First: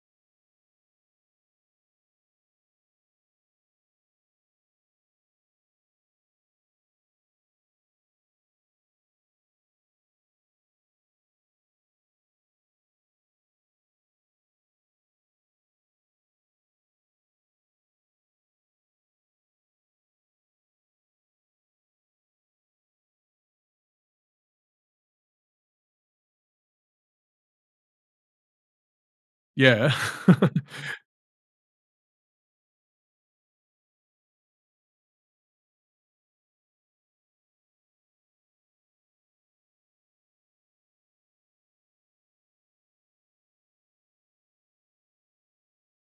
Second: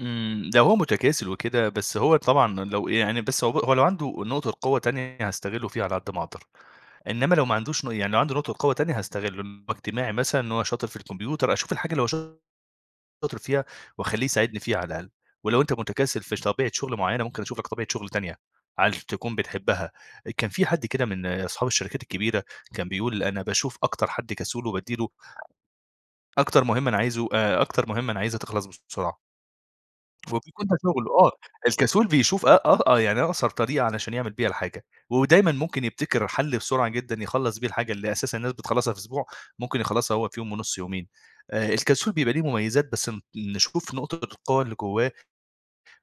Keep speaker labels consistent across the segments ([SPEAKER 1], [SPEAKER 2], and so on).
[SPEAKER 1] إمم، لو هو متكاسل وكده بس هو طبعًا لو يعني بس هو ب هو لو عنده نقطة قوة تانية هاستغله فيها على قد ما اقدر، إنمّا لو ما عندوش ن يعني لو عنده نقطة قوة تانية هاستغله، إن هو اجتماعي مثلًا، إن هو شاطر في الكمبيوتر، أشوف الحاجة اللي هو ش شاطر فيها واخلّيه يساعدني فيها على الأقل، ولو أنت متكاسل في ش طبيعة شغل معيّنة ممكن اشوف لك طبيعة شغل تانية علش تكون بتحبها آآ، كان في حد كده من اصحاب الشركات الكبيرة كان بيقول أنا باشوف أكتر حد كسول وبادّي له ...أكتر مهمة أنا عايزه آآ، أكتر مهمة أنا عايزها تخلص بسرعة.
[SPEAKER 2] ياه!
[SPEAKER 1] وبيكون ده شغله آه، الكسول بيشوف أ آه أ يعني أقصر طريقة علشان يعمل بيها الحاجة، ودايمًا ممكن يبتكر حَل بسرعة جدًا يخلّص بيه الحاجة اللي أساسًا الناس بتخلّصها في أسبوع، ممكن يخلّصها هو في يوم ونص يومين آآ، الكسول بيبقى ليه مميزات بس ن نشوف نقطة القوة اللي جوّاه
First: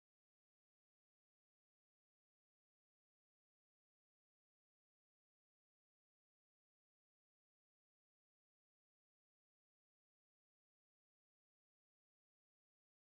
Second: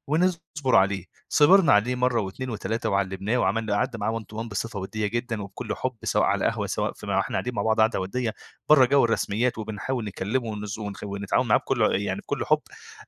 [SPEAKER 1] ونصبر عليه، صبرنا عليه مرّة، و2، و3 وعلمناه وعملنا قعدنا معاه one to one بصفة وديّة جدًا وبكل حب سواء على قهوة سواء في ما واحنا قاعدين مع بعض قاعدة وديّة برّا جو الرسميات، وبنحاول نكلمه ونز ونخ ونتعاون معاه بكل أ يعني بكل حب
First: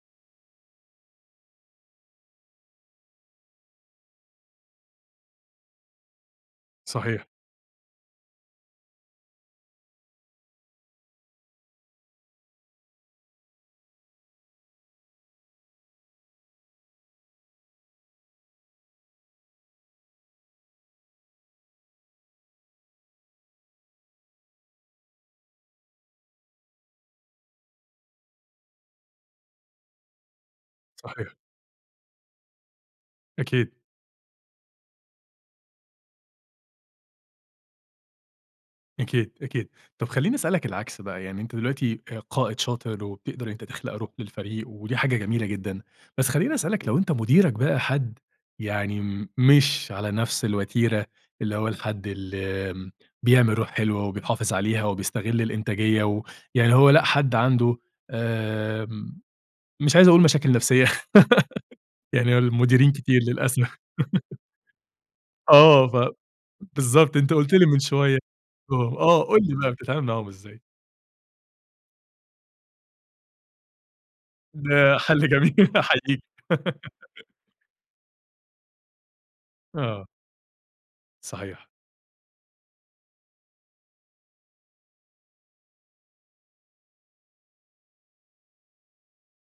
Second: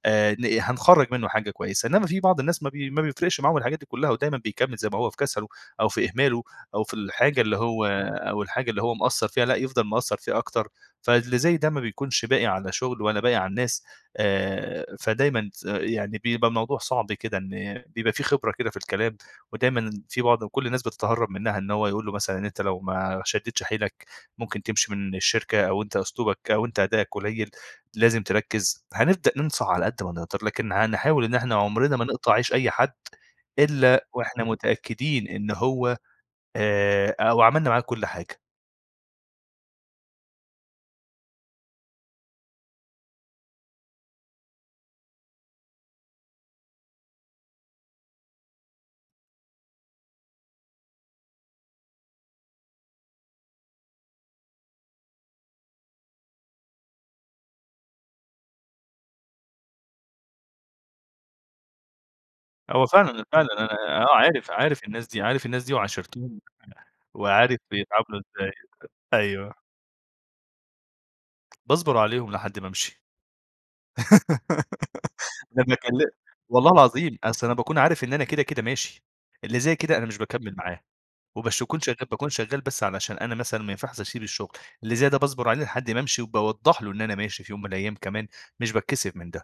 [SPEAKER 1] آآ ن هنخرّج منُّه حاجة كويسة، إنّما في بعض الناس ما بي ما بيفرقش معاهم الحاجات دي كلّها، ودايمًا بيكمّل زي ما هو في كسله أو في إهماله، أو في
[SPEAKER 2] صحيح.
[SPEAKER 1] الحاجة اللي هو أو الحاجة اللي هو مقصّر فيها لأ يفضل مقصّر فيها أكتر، فاللي زي ده ما بيكونش باقي على شغل، ولا باقي على الناس آآ فدايمًا تس يعني بيبقى الموضوع صعب كده إن بيبقى في خبرة كده في الكلام، ودايمًا إن في بعض وكل الناس بتتهرب منّها، إن هو يقول له مثلًا إن أنت لو ما شديتش حيلك ممكن تمشي من الشركة، أو أنت أسلوبك أو أنت أدائك قليل، لازم تركز، هنبدأ ننصح على قد ما نقدر، لكن هنحاول
[SPEAKER 2] صحيح.
[SPEAKER 1] إن إحنا عُمرنا ما نقطع عيش أي حد،
[SPEAKER 2] أكيد.
[SPEAKER 1] إلّا واحنا متأكدين إن هو آآ، أو عملنا معاه كل حاجة.
[SPEAKER 2] أكيد، أكيد، طب خلّيني اسألك العكس بقى، يعني أنت دلوقتي آآ، قائد شاطر، وبتقدر إن أنت تخلق روح للفريق ودي حاجة جميلة جدًا، بس خلّيني اسألك لو أنت مديرك بقى حد يعني م مش على نفس الوتيرة اللي هو الحد اللي م بيعمل روح حلوة وبيحافظ عليها، وبيستغل الإنتاجية و يعني اللي هو لأ، حد عنده آمم مش عايز اقول مشاكل نفسية يعني
[SPEAKER 1] هو
[SPEAKER 2] المديرين
[SPEAKER 1] فعلًا
[SPEAKER 2] كتير
[SPEAKER 1] ال فعلًا أنا
[SPEAKER 2] للأسف.
[SPEAKER 1] آه عارف عارف الناس دي، عارف الناس دي،
[SPEAKER 2] آه ف
[SPEAKER 1] وعاشرتهم، [unintelligible]
[SPEAKER 2] بالضبط أنت قُلت
[SPEAKER 1] وعارف
[SPEAKER 2] لي من شوية،
[SPEAKER 1] بيتعاملوا إزاي،
[SPEAKER 2] آه، آه، قُل
[SPEAKER 1] أيوه.
[SPEAKER 2] لي بقى بتتعامل معاهم ازاي؟
[SPEAKER 1] باصبر عليهم لحد ما امشي،
[SPEAKER 2] ده حَل
[SPEAKER 1] ده أنا
[SPEAKER 2] جميل.
[SPEAKER 1] كل
[SPEAKER 2] أحييك.
[SPEAKER 1] والله العظيم أصل أنا باكون عارف إن أنا كده كده ماشي، اللي زي كده أنا
[SPEAKER 2] آه.
[SPEAKER 1] مش باكمّل معاه، وباش
[SPEAKER 2] صحيح.
[SPEAKER 1] اكون شغال باكون شغال بس علشان أنا مثلًا ما ينفعش اسيب الشغل، اللي زي ده باصبر عليه لحد ما امشي، وباوضّح له إن أنا ماشي في يوم من الأيام كمان مش باتكّسف من ده.